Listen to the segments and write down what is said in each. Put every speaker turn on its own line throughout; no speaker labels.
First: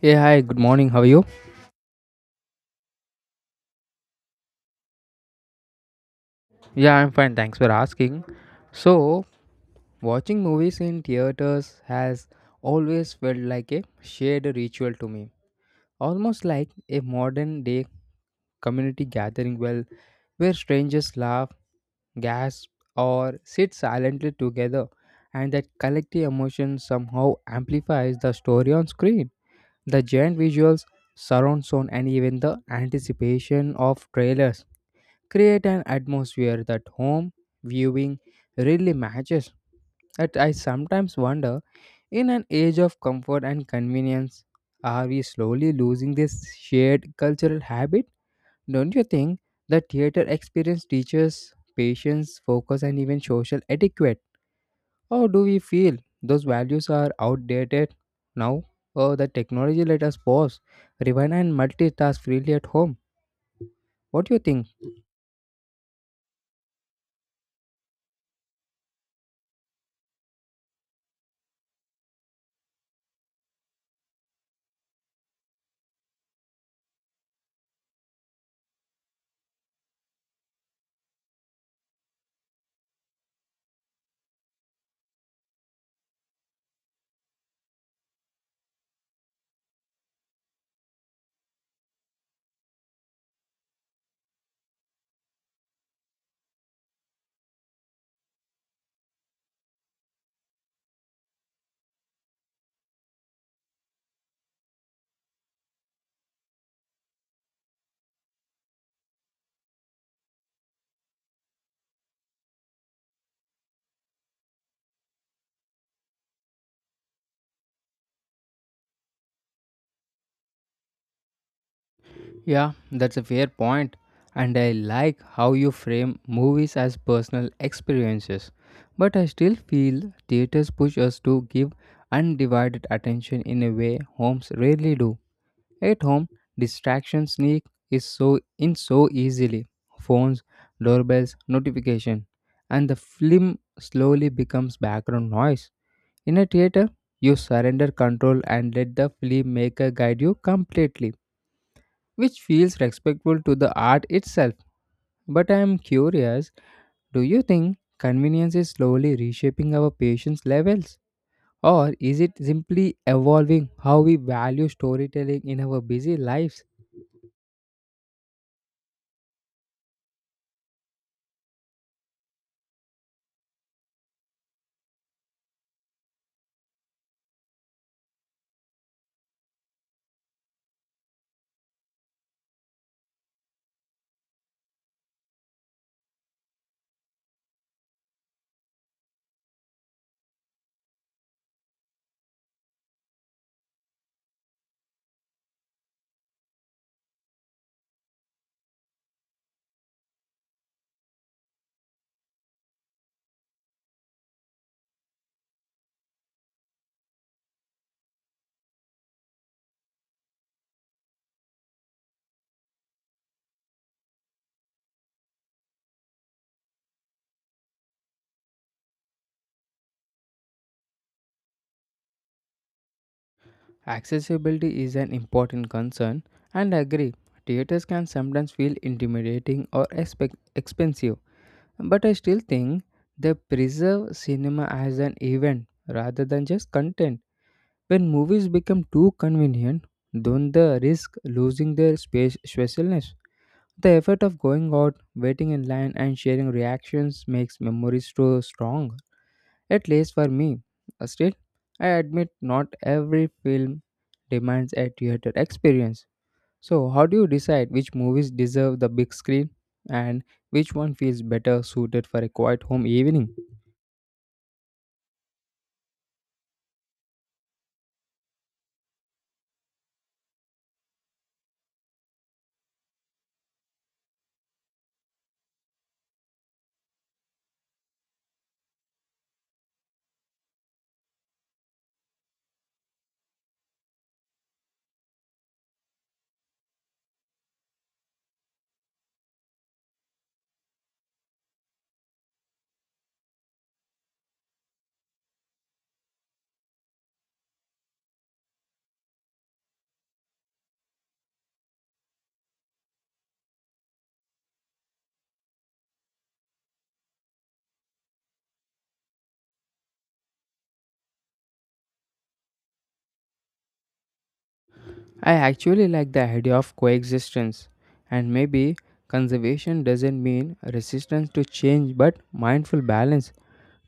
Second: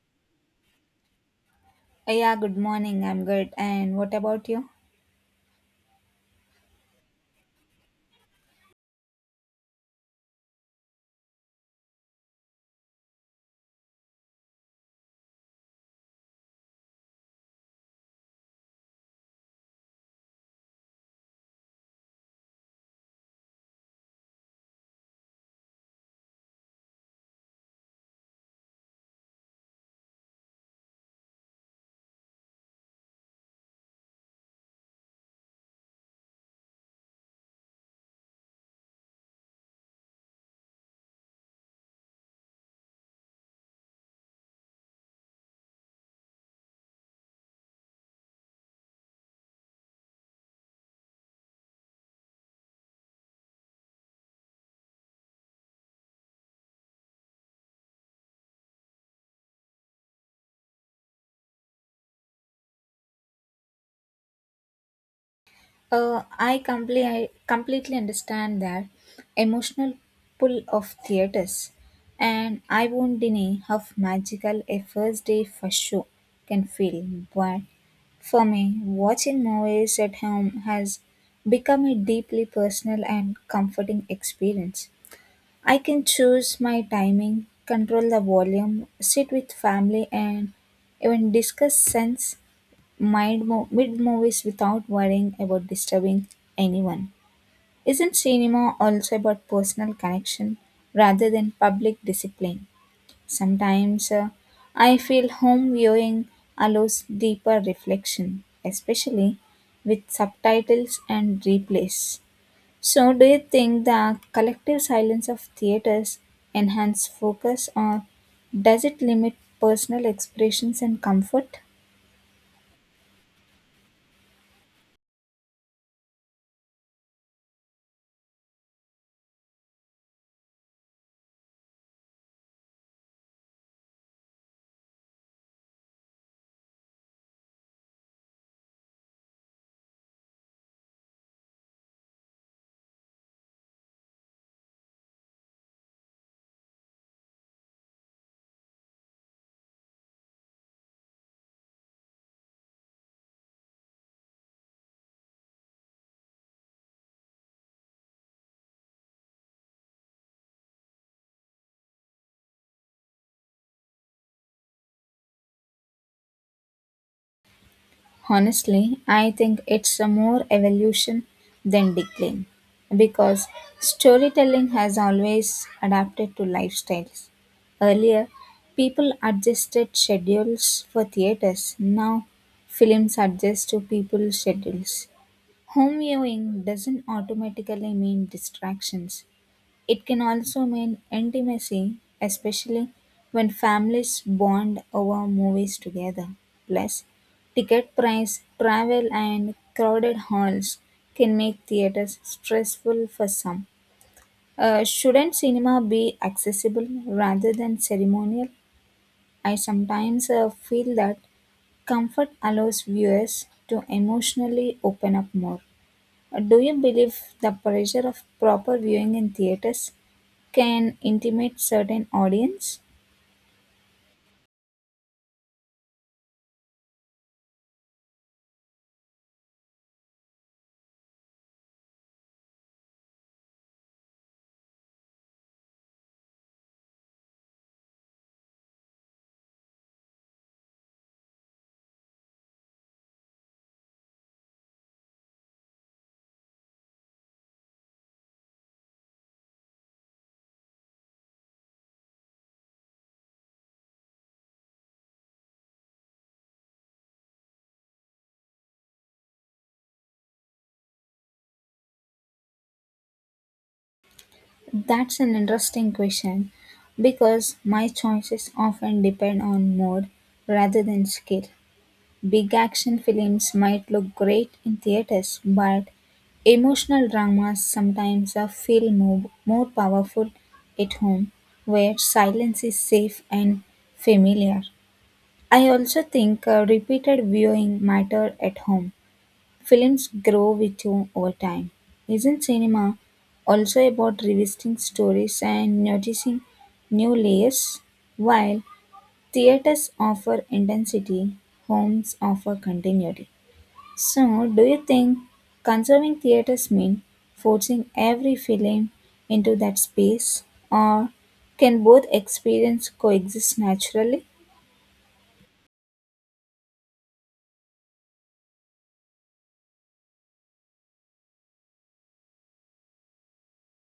Yeah, hi, good morning. How are you?
Yeah, good morning. I'm good. And what about you?
Yeah, I'm fine. Thanks for asking. So, watching movies in theaters has always felt like a shared ritual to me, almost like a modern day community gathering well where strangers laugh, gasp, or sit silently together, and that collective emotion somehow amplifies the story on screen. The giant visuals, surround sound, and even the anticipation of trailers create an atmosphere that home viewing really matches. That I sometimes wonder in an age of comfort and convenience, are we slowly losing this shared cultural habit? Don't you think the theater experience teaches patience, focus, and even social etiquette? Or do we feel those values are outdated now? Or the technology let us pause, rewind, and multitask freely at home? What do you think?
I completely understand that emotional pull of theaters, and I won't deny how magical a first day first show can feel. But for me, watching movies at home has become a deeply personal and comforting experience. I can choose my timing, control the volume, sit with family, and even discuss sense mid movies without worrying about disturbing anyone. Isn't cinema also about personal connection rather than public discipline? Sometimes I feel home viewing allows deeper reflection, especially with subtitles and replays. So, do you think the collective silence of theaters enhance focus or does it limit personal expressions and comfort?
Yeah, that's a fair point, and I like how you frame movies as personal experiences. But I still feel theaters push us to give undivided attention in a way homes rarely do. At home, distraction sneak is so in so easily. Phones, doorbells, notification, and the film slowly becomes background noise. In a theater, you surrender control and let the filmmaker guide you completely which feels respectful to the art itself. But I am curious, do you think convenience is slowly reshaping our patience levels? Or is it simply evolving how we value storytelling in our busy lives?
Honestly, I think it's a more evolution than decline because storytelling has always adapted to lifestyles. Earlier, people adjusted schedules for theaters. Now, films adjust to people's schedules. Home viewing doesn't automatically mean distractions. It can also mean intimacy, especially when families bond over movies together. Plus, ticket price, travel, and crowded halls can make theaters stressful for some. Shouldn't cinema be accessible rather than ceremonial? I sometimes feel that comfort allows viewers to emotionally open up more. Do you believe the pressure of proper viewing in theaters can intimidate certain audience?
Accessibility is an important concern, and I agree, theaters can sometimes feel intimidating or expensive. But I still think they preserve cinema as an event rather than just content. When movies become too convenient, don't they risk losing their space specialness? The effort of going out, waiting in line, and sharing reactions makes memories so strong, at least for me. Still, I admit not every film demands a theater experience. So, how do you decide which movies deserve the big screen and which one feels better suited for a quiet home evening?
That's an interesting question because my choices often depend on mood rather than skill. Big action films might look great in theaters, but emotional dramas sometimes feel more powerful at home where silence is safe and familiar. I also think repeated viewing matter at home. Films grow with you over time. Isn't cinema also about revisiting stories and noticing new layers? While theaters offer intensity, homes offer continuity. So, do you think conserving theaters mean forcing every film into that space, or can both experience coexist naturally?
I actually like the idea of coexistence, and maybe conservation doesn't mean resistance to change but mindful balance.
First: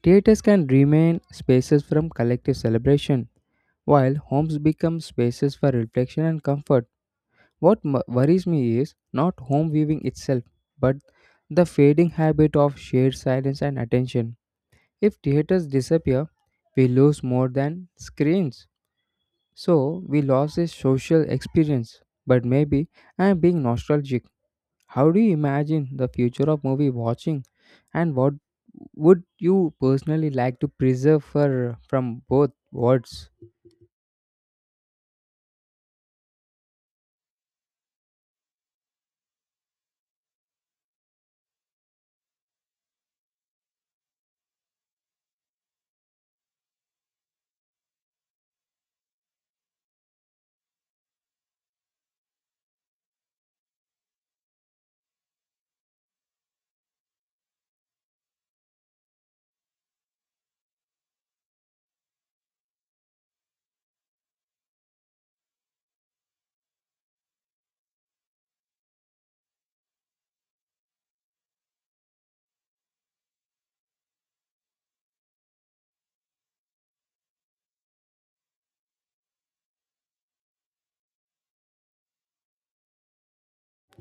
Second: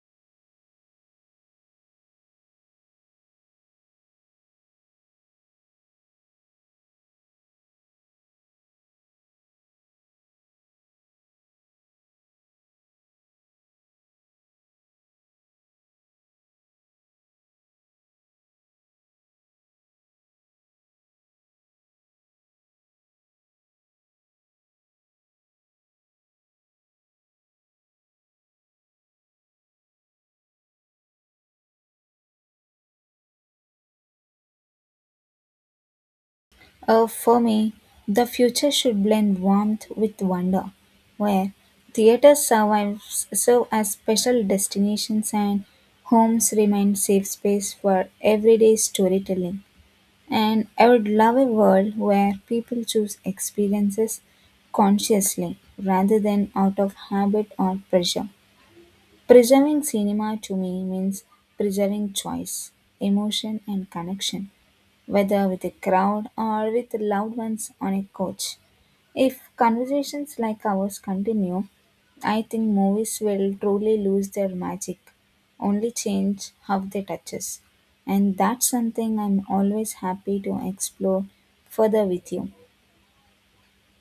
Theaters can remain spaces from collective celebration, while homes become spaces for reflection and comfort. What worries me is not home viewing itself, but the fading habit of shared silence and attention. If theaters disappear, we lose more than screens. So we lost this social experience, but maybe I'm being nostalgic. How do you imagine the future of movie watching, and what would you personally like to preserve for from both worlds?
For me, the future should blend warmth with wonder, where theaters survives, serve as special destinations and homes remain safe space for everyday storytelling. And I would love a world where people choose experiences consciously rather than out of habit or pressure. Preserving cinema to me means preserving choice, emotion, and connection whether with a crowd or with loved ones on a couch. If conversations like ours continue, I think movies will truly lose their magic, only change how they touch us. And that's something I'm always happy to explore further with you.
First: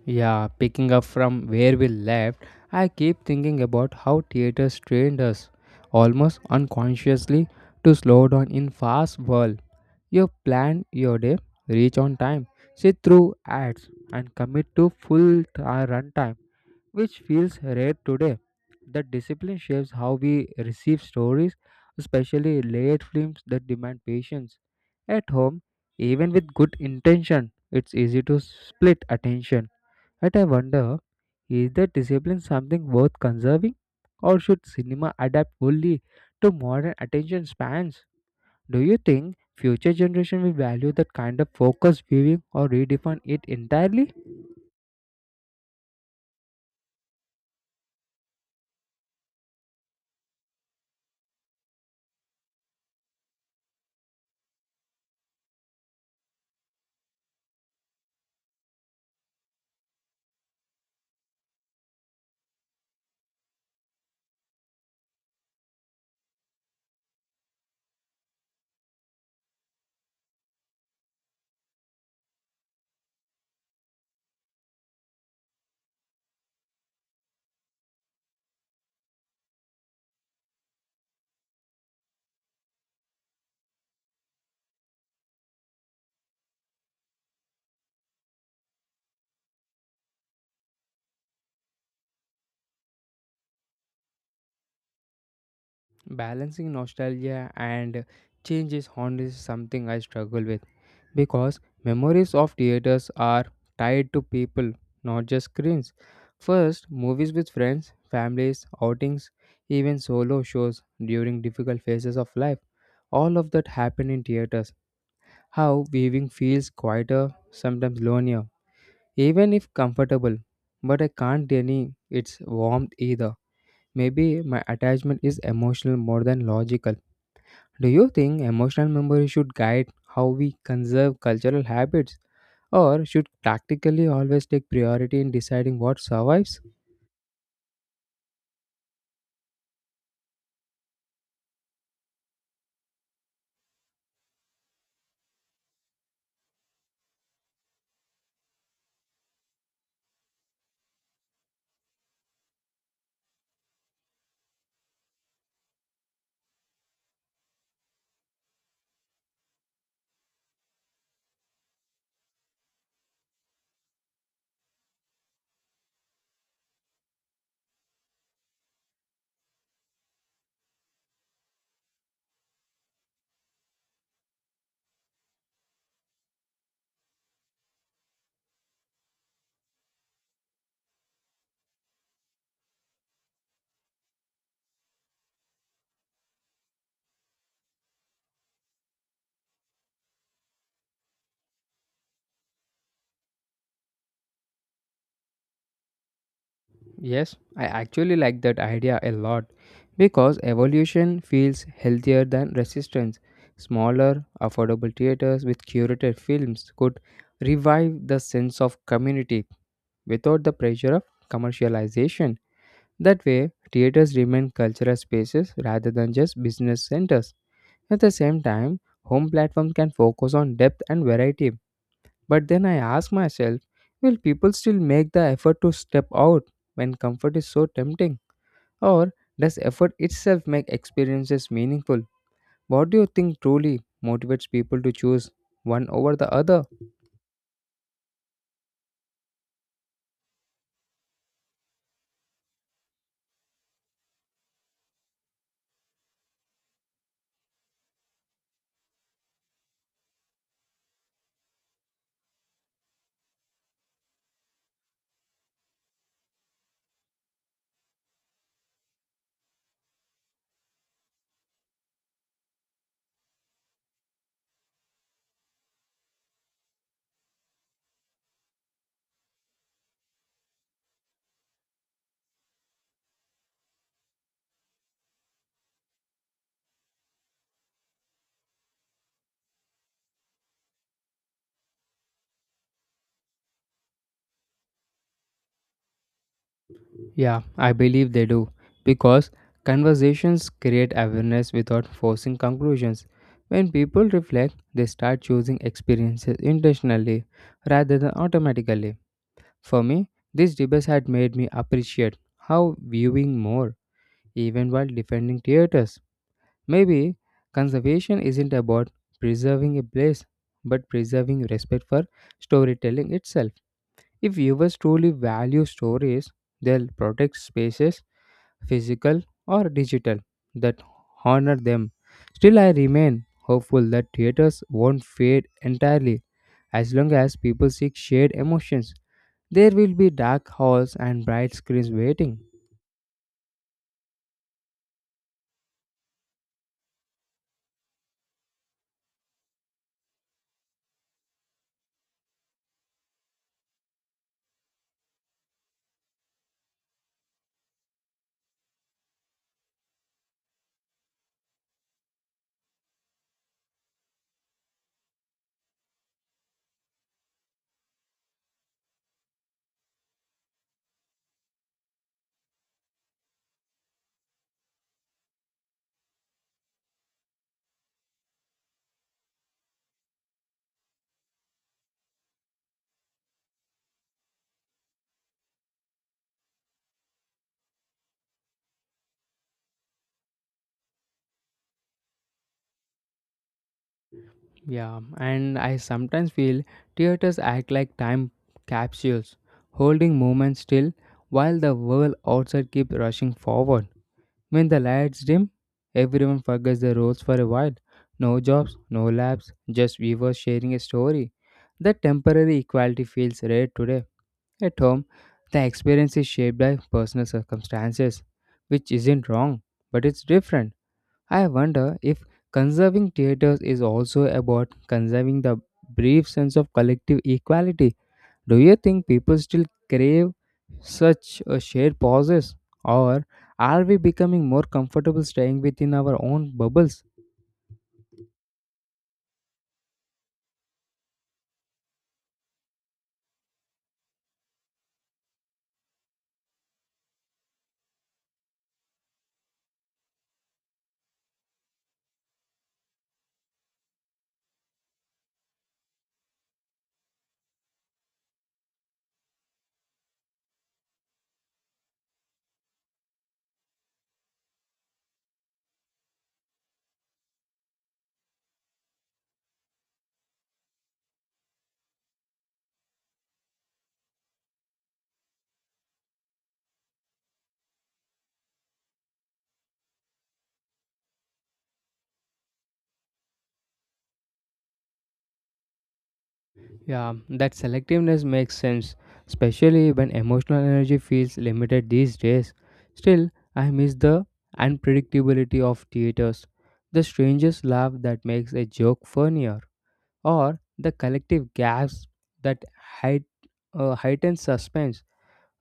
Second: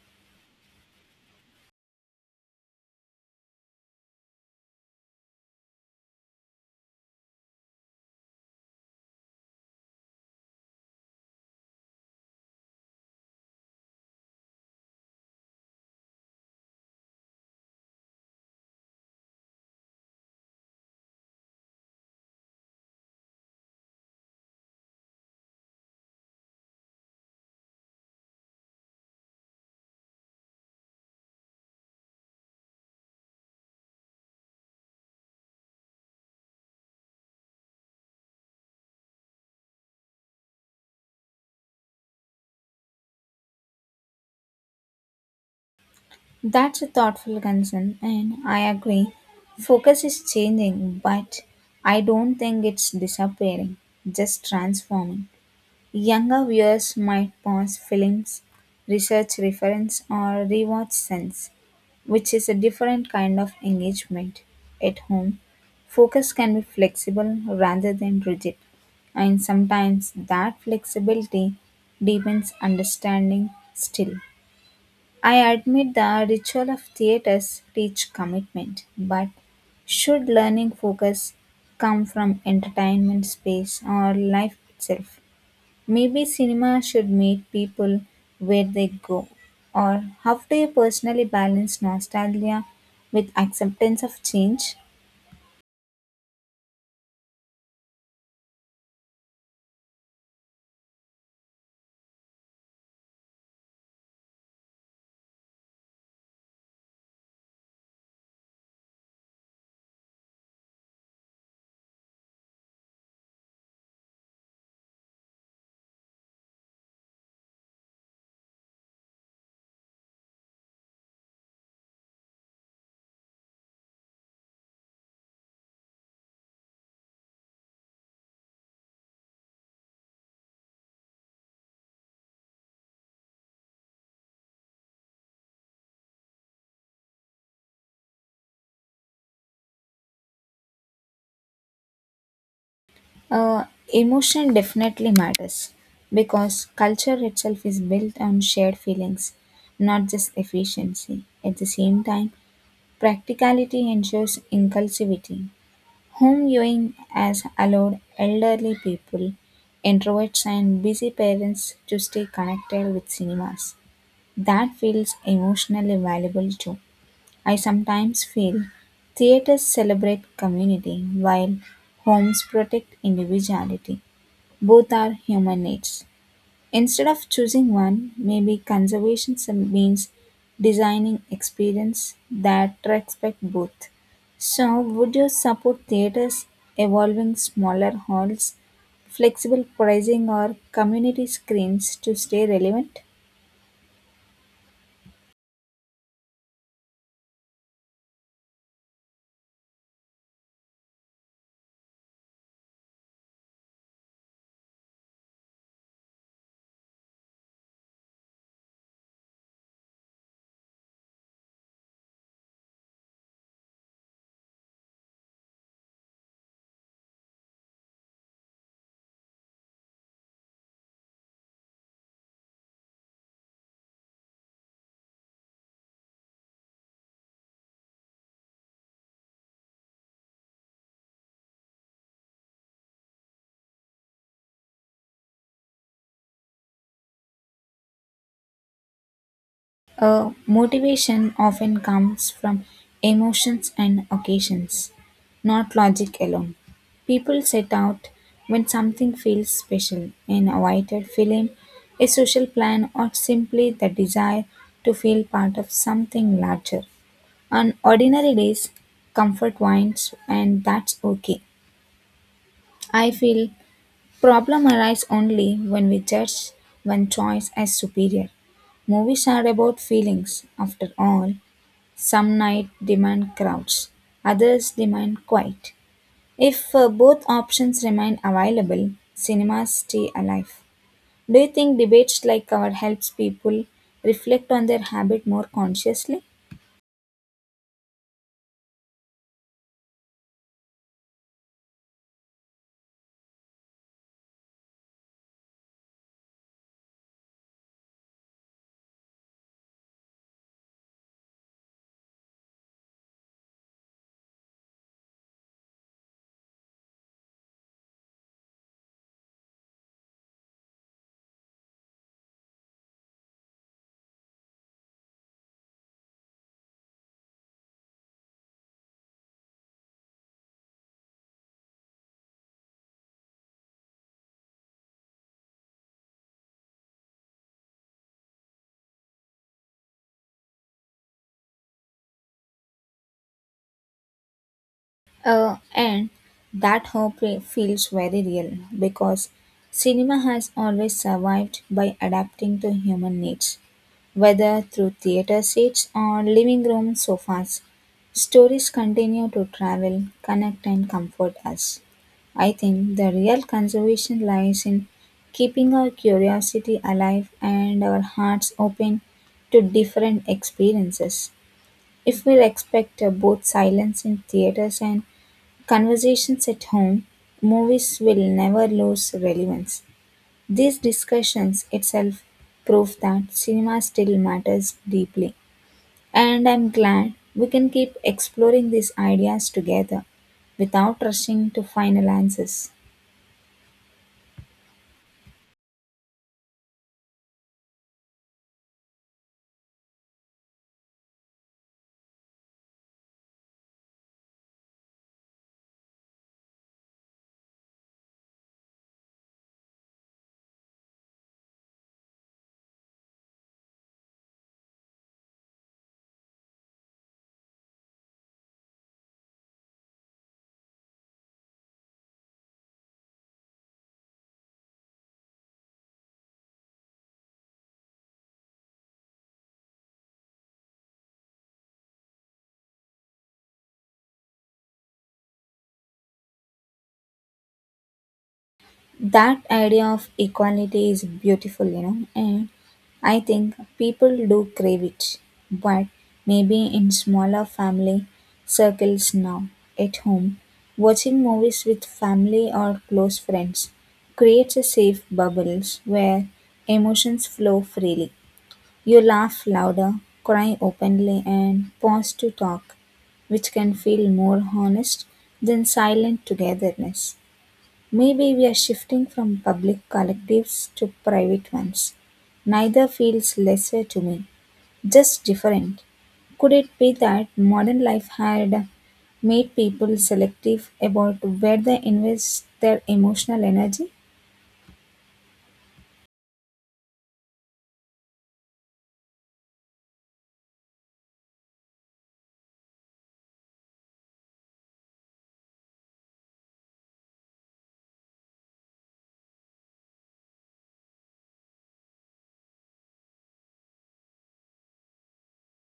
Yeah, picking up from where we left, I keep thinking about how theaters trained us, almost unconsciously, to slow down in fast world. You plan your day, reach on time, sit through ads, and commit to full runtime which feels rare today. That discipline shapes how we receive stories, especially late films that demand patience. At home, even with good intention, it's easy to split attention. Yet I wonder, is that discipline something worth conserving? Or should cinema adapt fully to modern attention spans? Do you think future generation will value that kind of focused viewing or redefine it entirely?
That's a thoughtful concern, and I agree. Focus is changing, but I don't think it's disappearing, just transforming. Younger viewers might pause films, research reference, or rewatch scenes, which is a different kind of engagement. At home, focus can be flexible rather than rigid, and sometimes that flexibility deepens understanding still. I admit the ritual of theaters teach commitment, but should learning focus come from entertainment space or life itself? Maybe cinema should meet people where they go. Or how do you personally balance nostalgia with acceptance of change?
Balancing nostalgia and change is honestly something I struggle with because memories of theaters are tied to people, not just screens. First, movies with friends, families, outings, even solo shows during difficult phases of life. All of that happened in theaters. How viewing feels quieter, sometimes lonelier, even if comfortable. But I can't deny its warmth either. Maybe my attachment is emotional more than logical. Do you think emotional memory should guide how we conserve cultural habits, or should practically always take priority in deciding what survives?
Uh, Emotion definitely matters because culture itself is built on shared feelings, not just efficiency. At the same time, practicality ensures inclusivity. Home viewing has allowed elderly people, introverts, and busy parents to stay connected with cinemas. That feels emotionally valuable too. I sometimes feel theaters celebrate community while homes protect individuality. Both are human needs. Instead of choosing one, maybe conservation some- means designing experience that respect both. So, would you support theaters evolving smaller halls, flexible pricing, or community screens to stay relevant?
Yes, I actually like that idea a lot because evolution feels healthier than resistance. Smaller, affordable theaters with curated films could revive the sense of community without the pressure of commercialization. That way, theaters remain cultural spaces rather than just business centers. At the same time, home platforms can focus on depth and variety. But then I ask myself, will people still make the effort to step out when comfort is so tempting? Or does effort itself make experiences meaningful? What do you think truly motivates people to choose one over the other?
Motivation often comes from emotions and occasions, not logic alone. People set out when something feels special an awaited film, a social plan, or simply the desire to feel part of something larger. On ordinary days, comfort wins, and that's okay. I feel problem arise only when we judge one choice as superior. Movies are about feelings, after all, some nights demand crowds, others demand quiet. If both options remain available, cinemas stay alive. Do you think debates like our helps people reflect on their habit more consciously?
Yeah, I believe they do. Because conversations create awareness without forcing conclusions. When people reflect, they start choosing experiences intentionally rather than automatically. For me, these debates had made me appreciate how viewing more, even while defending theaters. Maybe conservation isn't about preserving a place, but preserving respect for storytelling itself. If viewers truly value stories, they'll protect spaces, physical or digital, that honor them. Still, I remain hopeful that theaters won't fade entirely. As long as people seek shared emotions there will be dark halls and bright screens waiting.
And that hope re- feels very real because cinema has always survived by adapting to human needs, whether through theater seats or living room sofas. Stories continue to travel, connect, and comfort us. I think the real conservation lies in keeping our curiosity alive and our hearts open to different experiences. If we respect both silence in theaters and conversations at home, movies will never lose relevance. These discussions itself prove that cinema still matters deeply. And I'm glad we can keep exploring these ideas together without rushing to final answers.
Yeah, and I sometimes feel theaters act like time capsules, holding moments still while the world outside keeps rushing forward. When the lights dim, everyone forgets their roles for a while. No jobs, no labs, just viewers sharing a story. That temporary equality feels rare today. At home, the experience is shaped by personal circumstances, which isn't wrong, but it's different. I wonder if conserving theaters is also about conserving the brief sense of collective equality. Do you think people still crave such a shared pauses, or are we becoming more comfortable staying within our own bubbles?
That idea of equality is beautiful, and I think people do crave it, but maybe in smaller family circles now, at home, watching movies with family or close friends creates a safe bubbles where emotions flow freely. You laugh louder, cry openly, and pause to talk, which can feel more honest than silent togetherness. Maybe we are shifting from public collectives to private ones. Neither feels lesser to me, just different. Could it be that modern life had made people selective about where they invest their emotional energy?
Yeah, that selectiveness makes sense, especially when emotional energy feels limited these days. Still, I miss the unpredictability of theaters, the strangest laugh that makes a joke funnier or the collective gasp that height, heightens suspense.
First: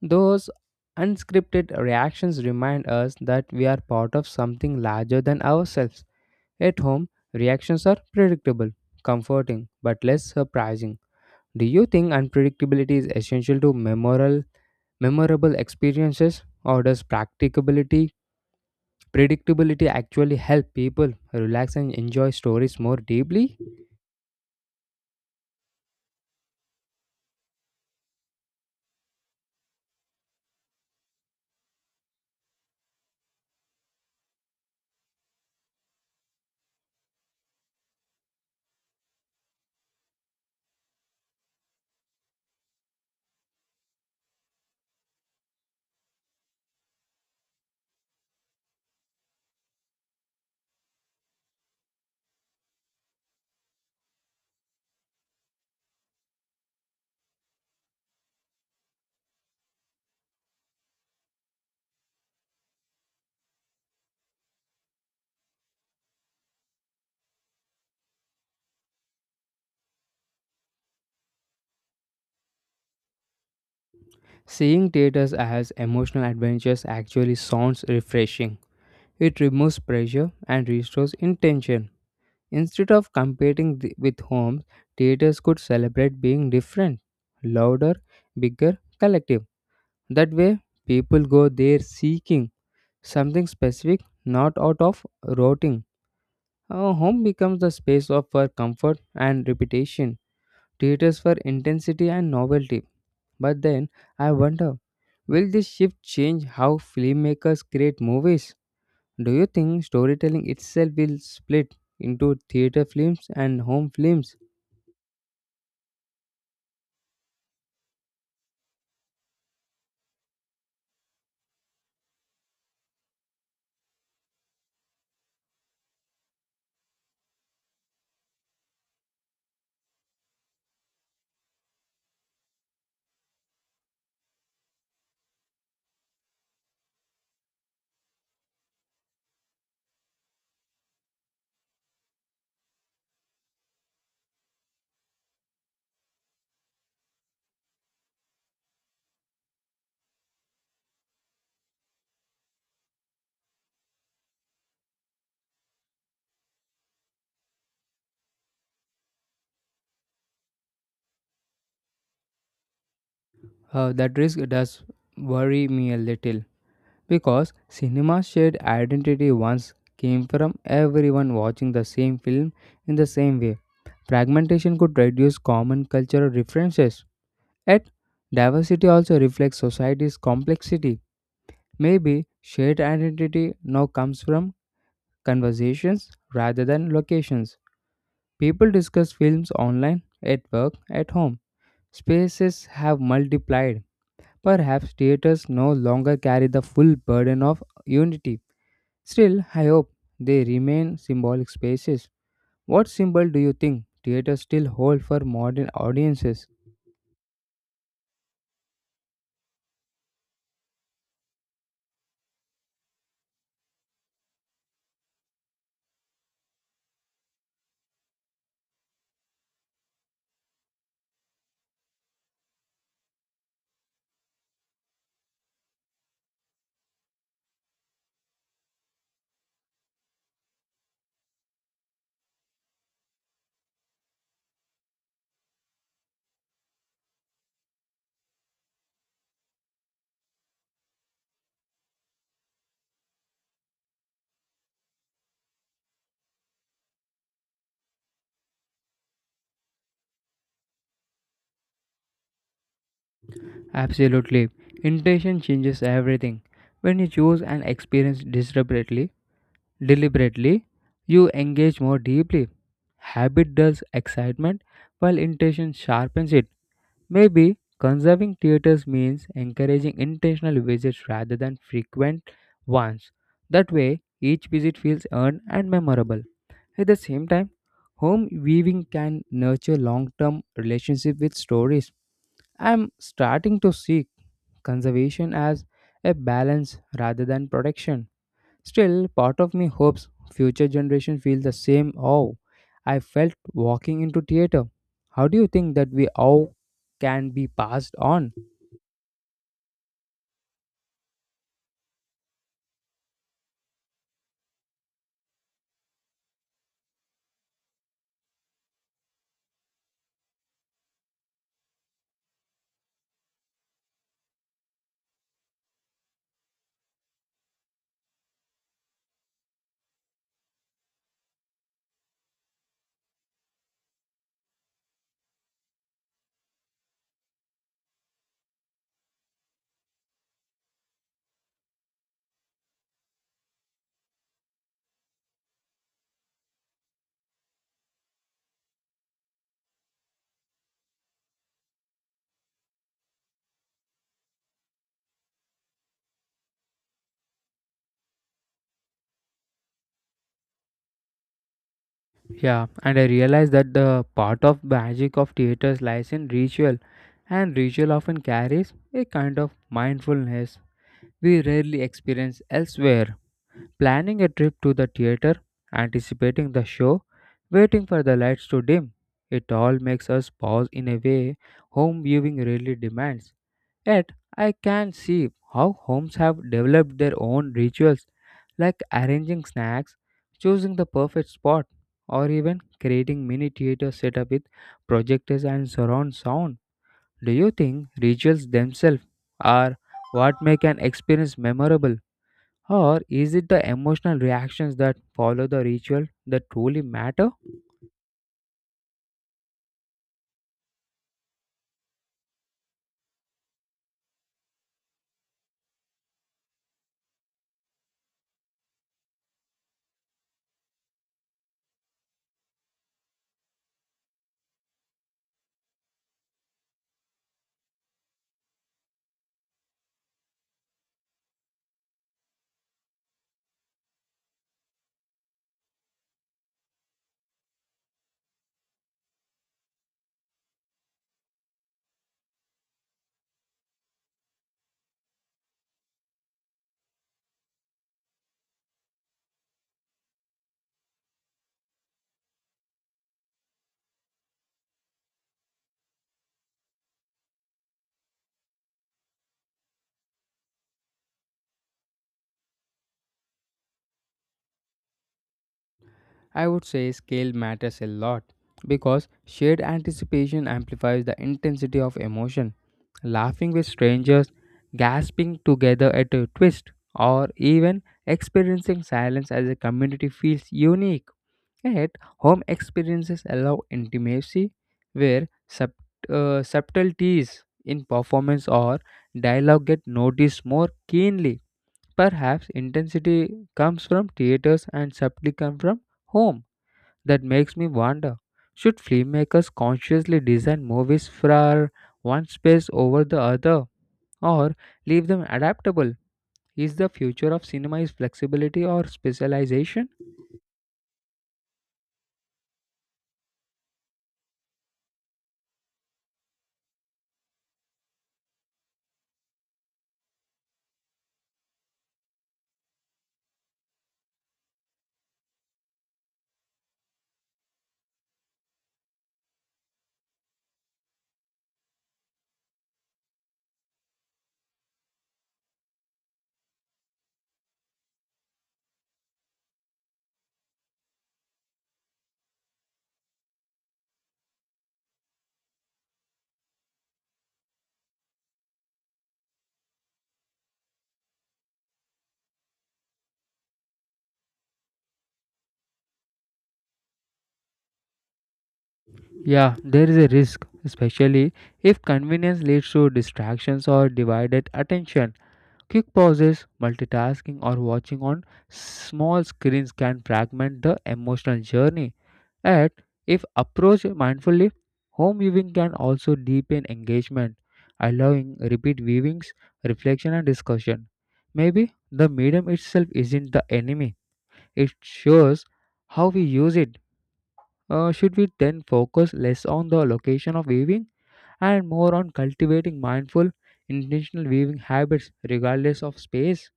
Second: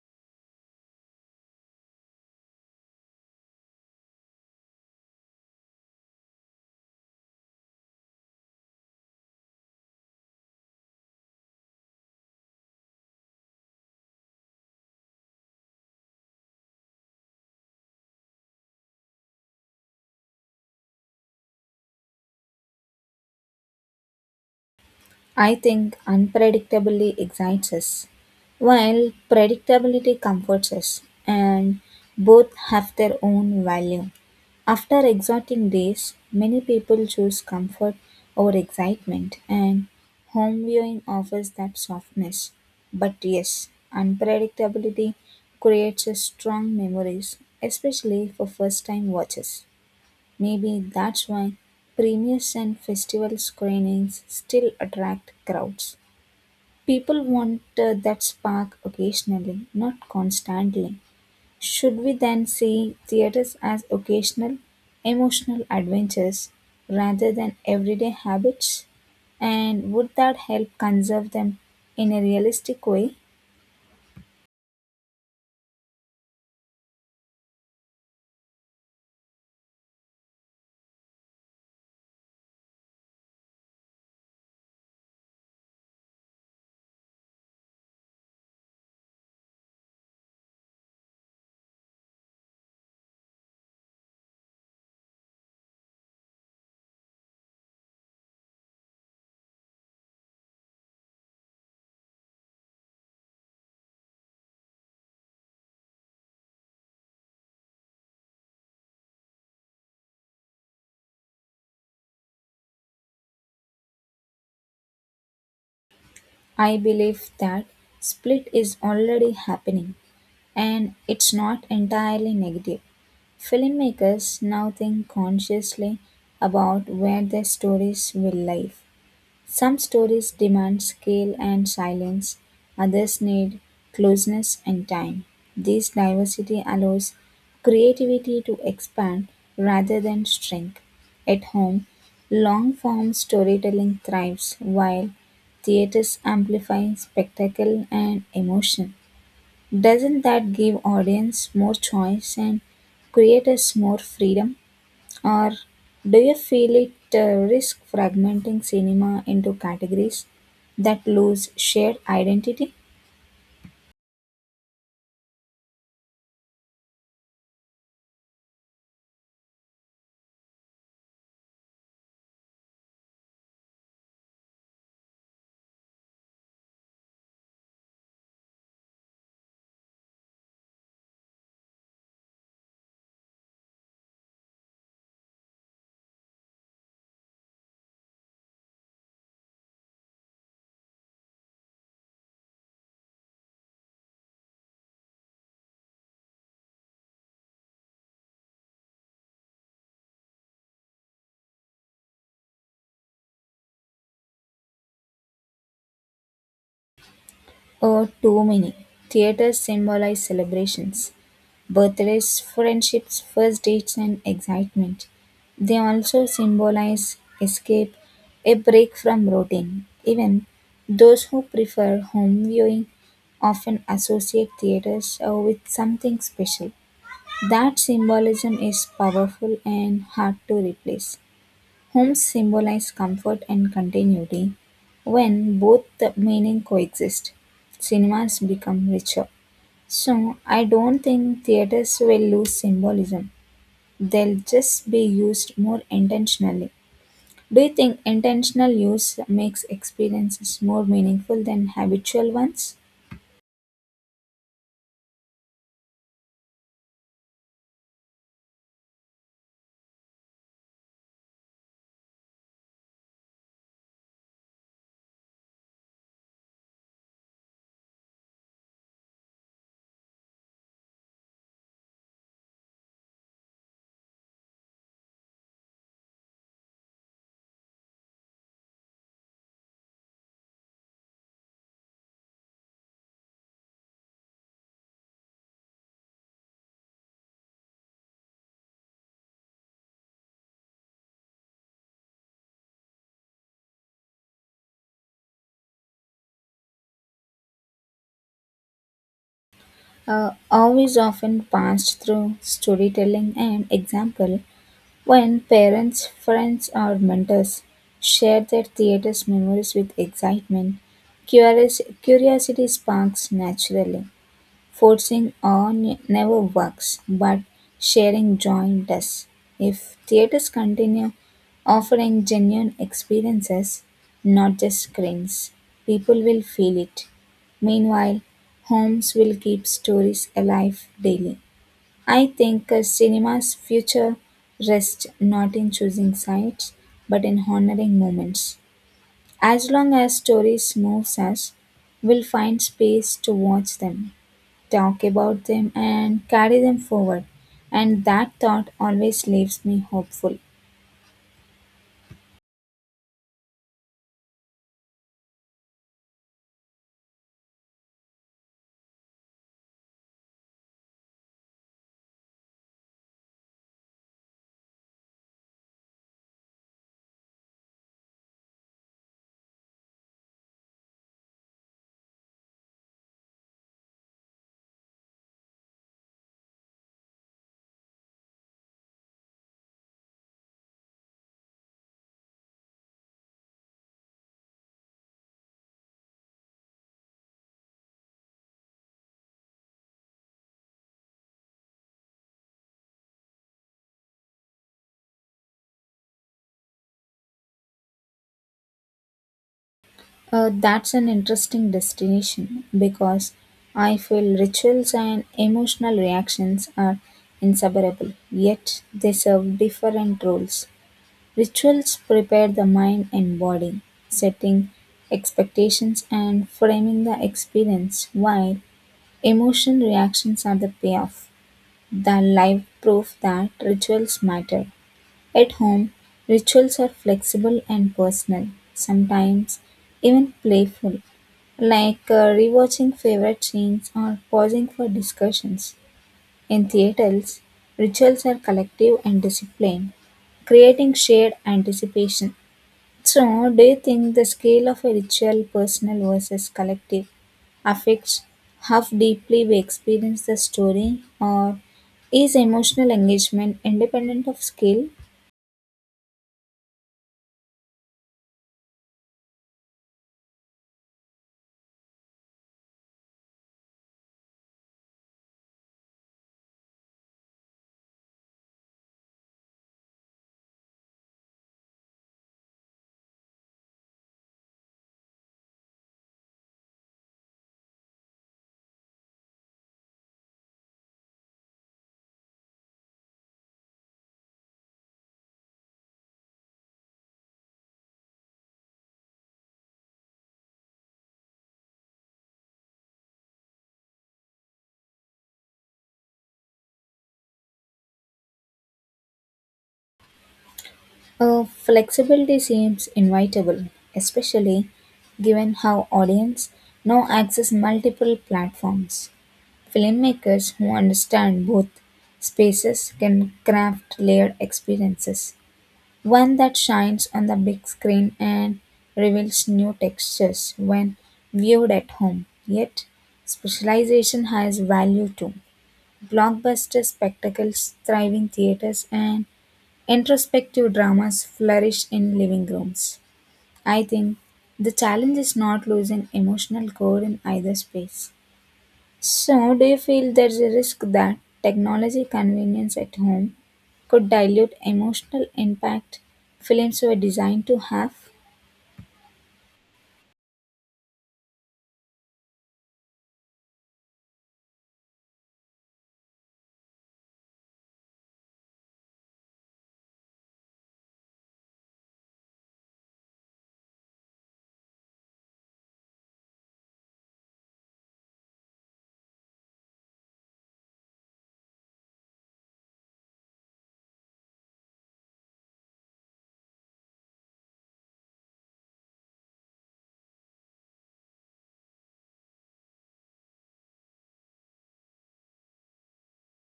Those unscripted reactions remind us that we are part of something larger than ourselves. At home, reactions are predictable, comforting, but less surprising. Do you think unpredictability is essential to memorable experiences, or does predictability actually help people relax and enjoy stories more deeply?
I think unpredictability excites us, while predictability comforts us, and both have their own value. After exhausting days, many people choose comfort over excitement, and home viewing offers that softness. But yes, unpredictability creates a strong memories, especially for first time watchers. Maybe that's why premieres and festival screenings still attract crowds. People want that spark occasionally, not constantly. Should we then see theaters as occasional, emotional adventures rather than everyday habits? And would that help conserve them in a realistic way?
Seeing theaters as emotional adventures actually sounds refreshing. It removes pressure and restores intention. Instead of competing with homes, theaters could celebrate being different, louder, bigger, collective. That way, people go there seeking something specific, not out of routing. Our home becomes the space of for comfort and repetition, theaters for intensity and novelty. But then I wonder, will this shift change how filmmakers create movies? Do you think storytelling itself will split into theater films and home films?
I believe that split is already happening and it's not entirely negative. Filmmakers now think consciously about where their stories will live. Some stories demand scale and silence, others need closeness and time. This diversity allows creativity to expand rather than shrink. At home, long form storytelling thrives while theaters amplify spectacle and emotion. Doesn't that give audience more choice and creators more freedom? Or do you feel it risk fragmenting cinema into categories that lose shared identity?
That risk does worry me a little because cinema's shared identity once came from everyone watching the same film in the same way. Fragmentation could reduce common cultural references. Yet, diversity also reflects society's complexity. Maybe shared identity now comes from conversations rather than locations. People discuss films online, at work, at home. Spaces have multiplied. Perhaps theaters no longer carry the full burden of unity. Still, I hope they remain symbolic spaces. What symbol do you think theaters still hold for modern audiences?
Or too many theaters symbolize celebrations, birthdays, friendships, first dates, and excitement. They also symbolize escape, a break from routine. Even those who prefer home viewing often associate theaters with something special. That symbolism is powerful and hard to replace. Homes symbolize comfort and continuity. When both the meaning coexist, cinemas become richer. So I don't think theaters will lose symbolism. They'll just be used more intentionally. Do you think intentional use makes experiences more meaningful than habitual ones?
Absolutely. Intention changes everything. When you choose an experience deliberately, you engage more deeply. Habit dulls excitement while intention sharpens it. Maybe conserving theaters means encouraging intentional visits rather than frequent ones. That way, each visit feels earned and memorable. At the same time, home viewing can nurture long term relationship with stories. I'm starting to seek conservation as a balance rather than protection. Still, part of me hopes future generations feel the same awe I felt walking into theater. How do you think that we awe can be passed on?
Awe is often passed through storytelling and example when parents, friends, or mentors share their theater's memories with excitement. Curious, curiosity sparks naturally. Forcing on never works, but sharing joy does. If theaters continue offering genuine experiences, not just screens, people will feel it. Meanwhile, homes will keep stories alive daily. I think cinema's future rests not in choosing sites, but in honoring moments. As long as stories moves us, we'll find space to watch them talk about them and carry them forward. And that thought always leaves me hopeful.
Yeah, and I realize that the part of magic of theaters lies in ritual, and ritual often carries a kind of mindfulness we rarely experience elsewhere. Planning a trip to the theater, anticipating the show, waiting for the lights to dim. It all makes us pause in a way home viewing really demands. Yet, I can see how homes have developed their own rituals, like arranging snacks, choosing the perfect spot, or even creating mini theater setup with projectors and surround sound. Do you think rituals themselves are what make an experience memorable? Or is it the emotional reactions that follow the ritual that truly matter?
That's an interesting destination because I feel rituals and emotional reactions are inseparable, yet they serve different roles. Rituals prepare the mind and body, setting expectations and framing the experience, while emotion reactions are the payoff, the live proof that rituals matter. At home, rituals are flexible and personal, sometimes even playful, like rewatching favorite scenes or pausing for discussions. In theatres, rituals are collective and disciplined, creating shared anticipation. So, do you think the scale of a ritual, personal versus collective, affects how deeply we experience the story, or is emotional engagement independent of scale?
I would say scale matters a lot because shared anticipation amplifies the intensity of emotion. Laughing with strangers, gasping together at a twist, or even experiencing silence as a community feels unique. Yet, home experiences allow intimacy where subtleties in performance or dialogue get noticed more keenly. Perhaps intensity comes from theaters and subtlety comes from home. That makes me wonder, should filmmakers consciously design movies for one space over the other, or leave them adaptable? Is the future of cinema is flexibility or specialization?
Flexibility seems inevitable, especially given how audience now access multiple platforms. Filmmakers who understand both spaces can craft layered experiences. One that shines on the big screen and reveals new textures when viewed at home. Yet, specialization has value too. Blockbuster spectacles, thriving theaters, and introspective dramas flourish in living rooms. I think the challenge is not losing emotional core in either space. So, do you feel there's a risk that technology convenience at home could dilute emotional impact films were designed to have?
Yeah, there is a risk, especially if convenience leads to distractions or divided attention. Quick pauses, multitasking, or watching on small screens can fragment the emotional journey. And if approached mindfully, home viewing can also deepen engagement, allowing repeat viewings, reflection, and discussion. Maybe the medium itself isn't the enemy, it shows how we use it. Should we then focus less on the location of weaving and more on cultivating mindful, intentional weaving habits regardless of space?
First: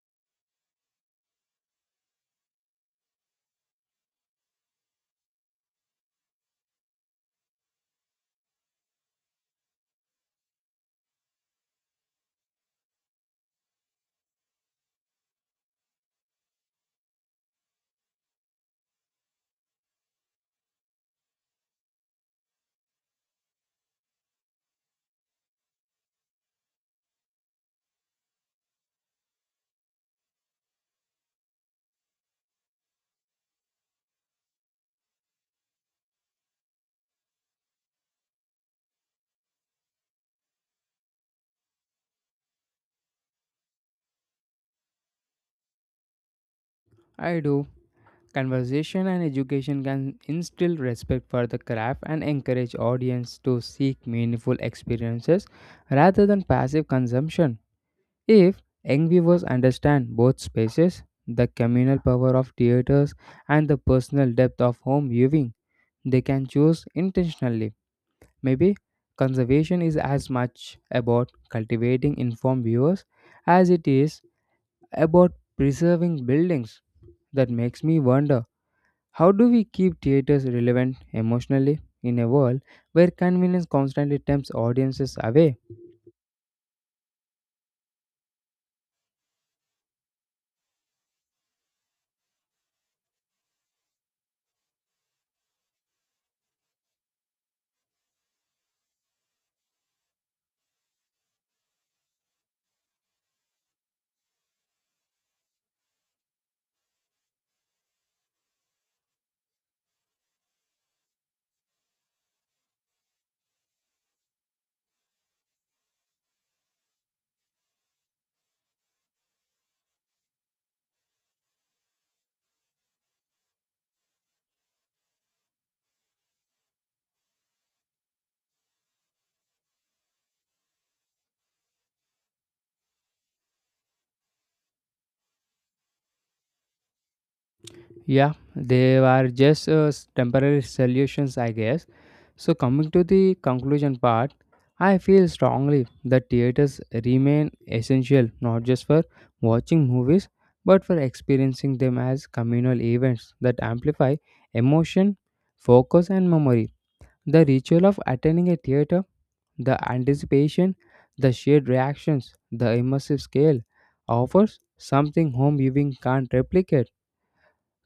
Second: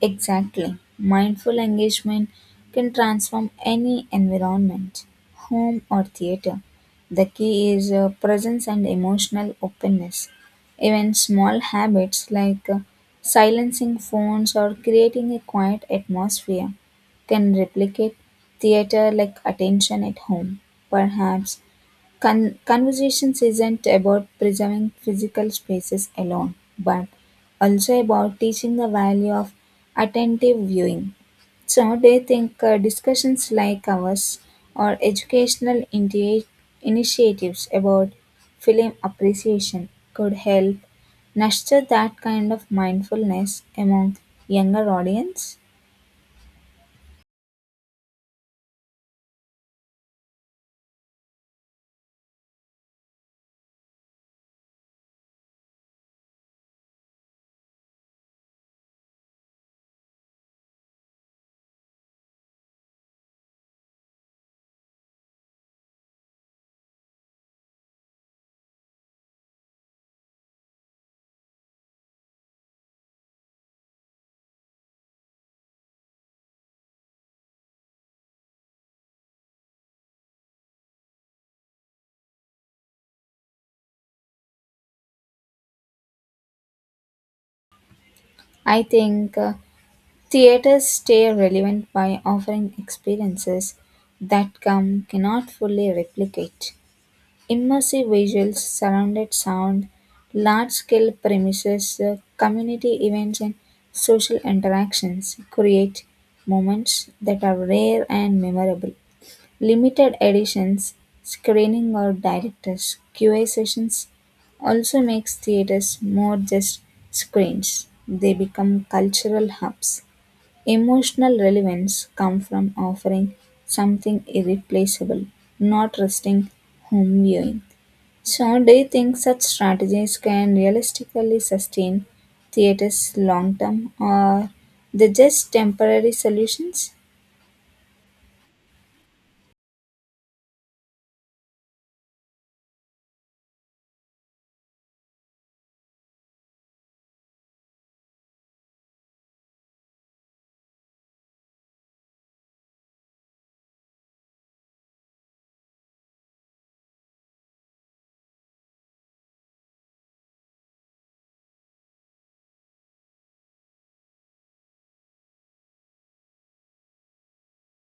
Exactly. Mindful engagement can transform any environment, home or theater. The key is presence and emotional openness. Even small habits like silencing phones or creating a quiet atmosphere can replicate theater like attention at home. Perhaps Con- conversations isn't about preserving physical spaces alone, but also about teaching the value of attentive viewing. So, do you think discussions like ours or educational initi- initiatives about film appreciation could help nurture that kind of mindfulness among younger audience?
I do. Conversation and education can instill respect for the craft and encourage audience to seek meaningful experiences rather than passive consumption. If young viewers understand both spaces, the communal power of theaters and the personal depth of home viewing, they can choose intentionally. Maybe conservation is as much about cultivating informed viewers as it is about preserving buildings. That makes me wonder, how do we keep theaters relevant emotionally in a world where convenience constantly tempts audiences away?
I think. Theaters stay relevant by offering experiences that come cannot fully replicate. Immersive visuals, surrounded sound, large scale premises, community events, and social interactions create moments that are rare and memorable. Limited editions, screening or directors, QA sessions also makes theaters more just screens. They become cultural hubs. Emotional relevance comes from offering something irreplaceable, not resting home viewing. So, do you think such strategies can realistically sustain theaters long term, or they just temporary solutions?
Yeah, they are just temporary solutions, I guess. So, coming to the conclusion part, I feel strongly that theaters remain essential not just for watching movies but for experiencing them as communal events that amplify emotion, focus, and memory. The ritual of attending a theater, the anticipation, the shared reactions, the immersive scale offers something home viewing can't replicate.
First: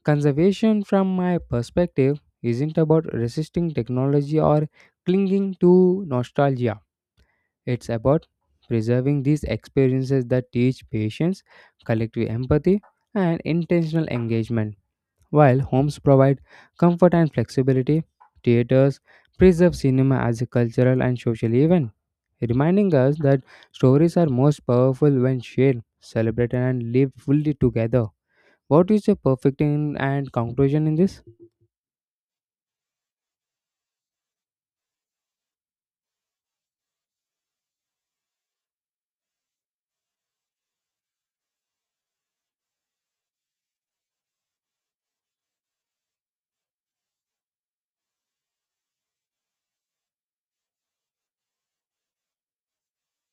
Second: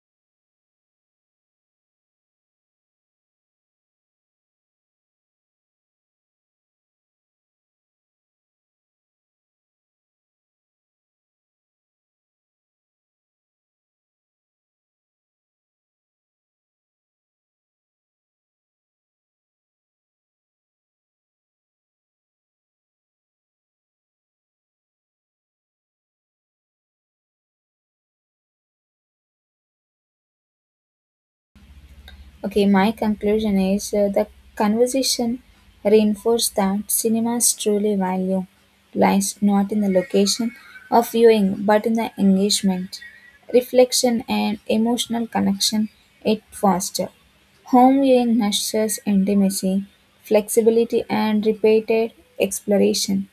Conservation, from my perspective, isn't about resisting technology or clinging to nostalgia. It's about preserving these experiences that teach patience, collective empathy, and intentional engagement. While homes provide comfort and flexibility, theaters preserve cinema as a cultural and social event, reminding us that stories are most powerful when shared, celebrated, and lived fully together. What is your perfect in and conclusion in this?
Okay, my conclusion is the conversation reinforced that cinema's truly value lies not in the location of viewing but in the engagement, reflection, and emotional connection it fosters. Home viewing nurtures intimacy, flexibility, and repeated exploration,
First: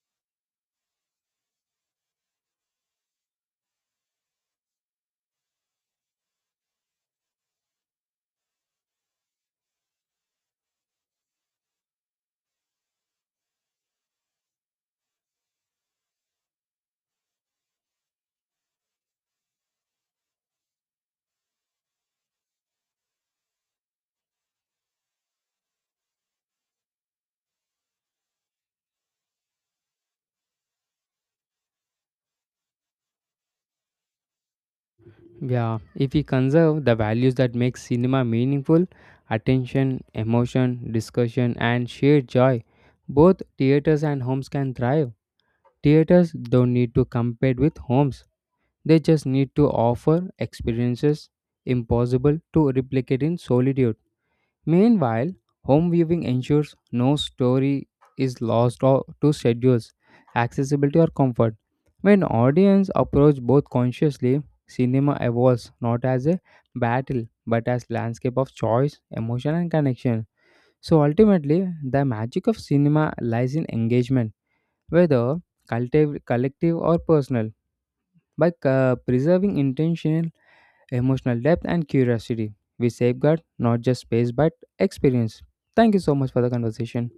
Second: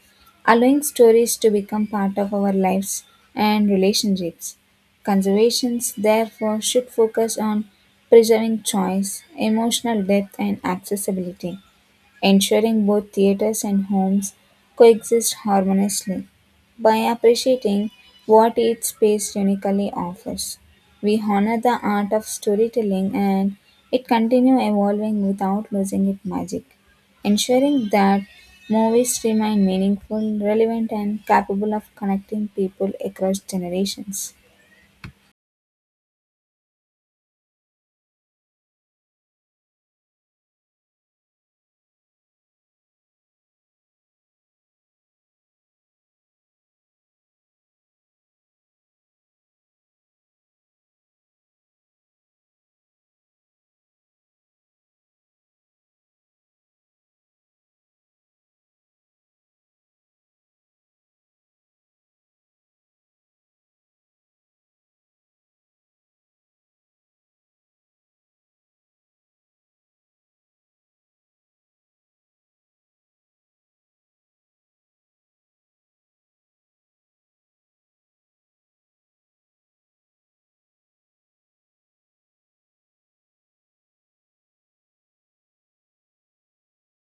allowing stories to become part of our lives and relationships. Conservations therefore should focus on preserving choice, emotional depth, and accessibility, ensuring both theaters and homes coexist harmoniously. By appreciating what each space uniquely offers, we honor the art of storytelling and it continue evolving without losing its magic, ensuring that movies remain meaningful, relevant, and capable of connecting people across generations.
Yeah, if we conserve the values that make cinema meaningful, attention, emotion, discussion, and shared joy, both theaters and homes can thrive. Theaters don't need to compete with homes, they just need to offer experiences impossible to replicate in solitude. Meanwhile, home viewing ensures no story is lost or to schedules, accessibility or comfort. When audience approach both consciously, cinema evolves not as a battle but as landscape of choice, emotion and connection. So ultimately, the magic of cinema lies in engagement, whether collective or personal. By preserving intention, emotional depth, and curiosity. We safeguard not just space but experience. Thank you so much for the conversation.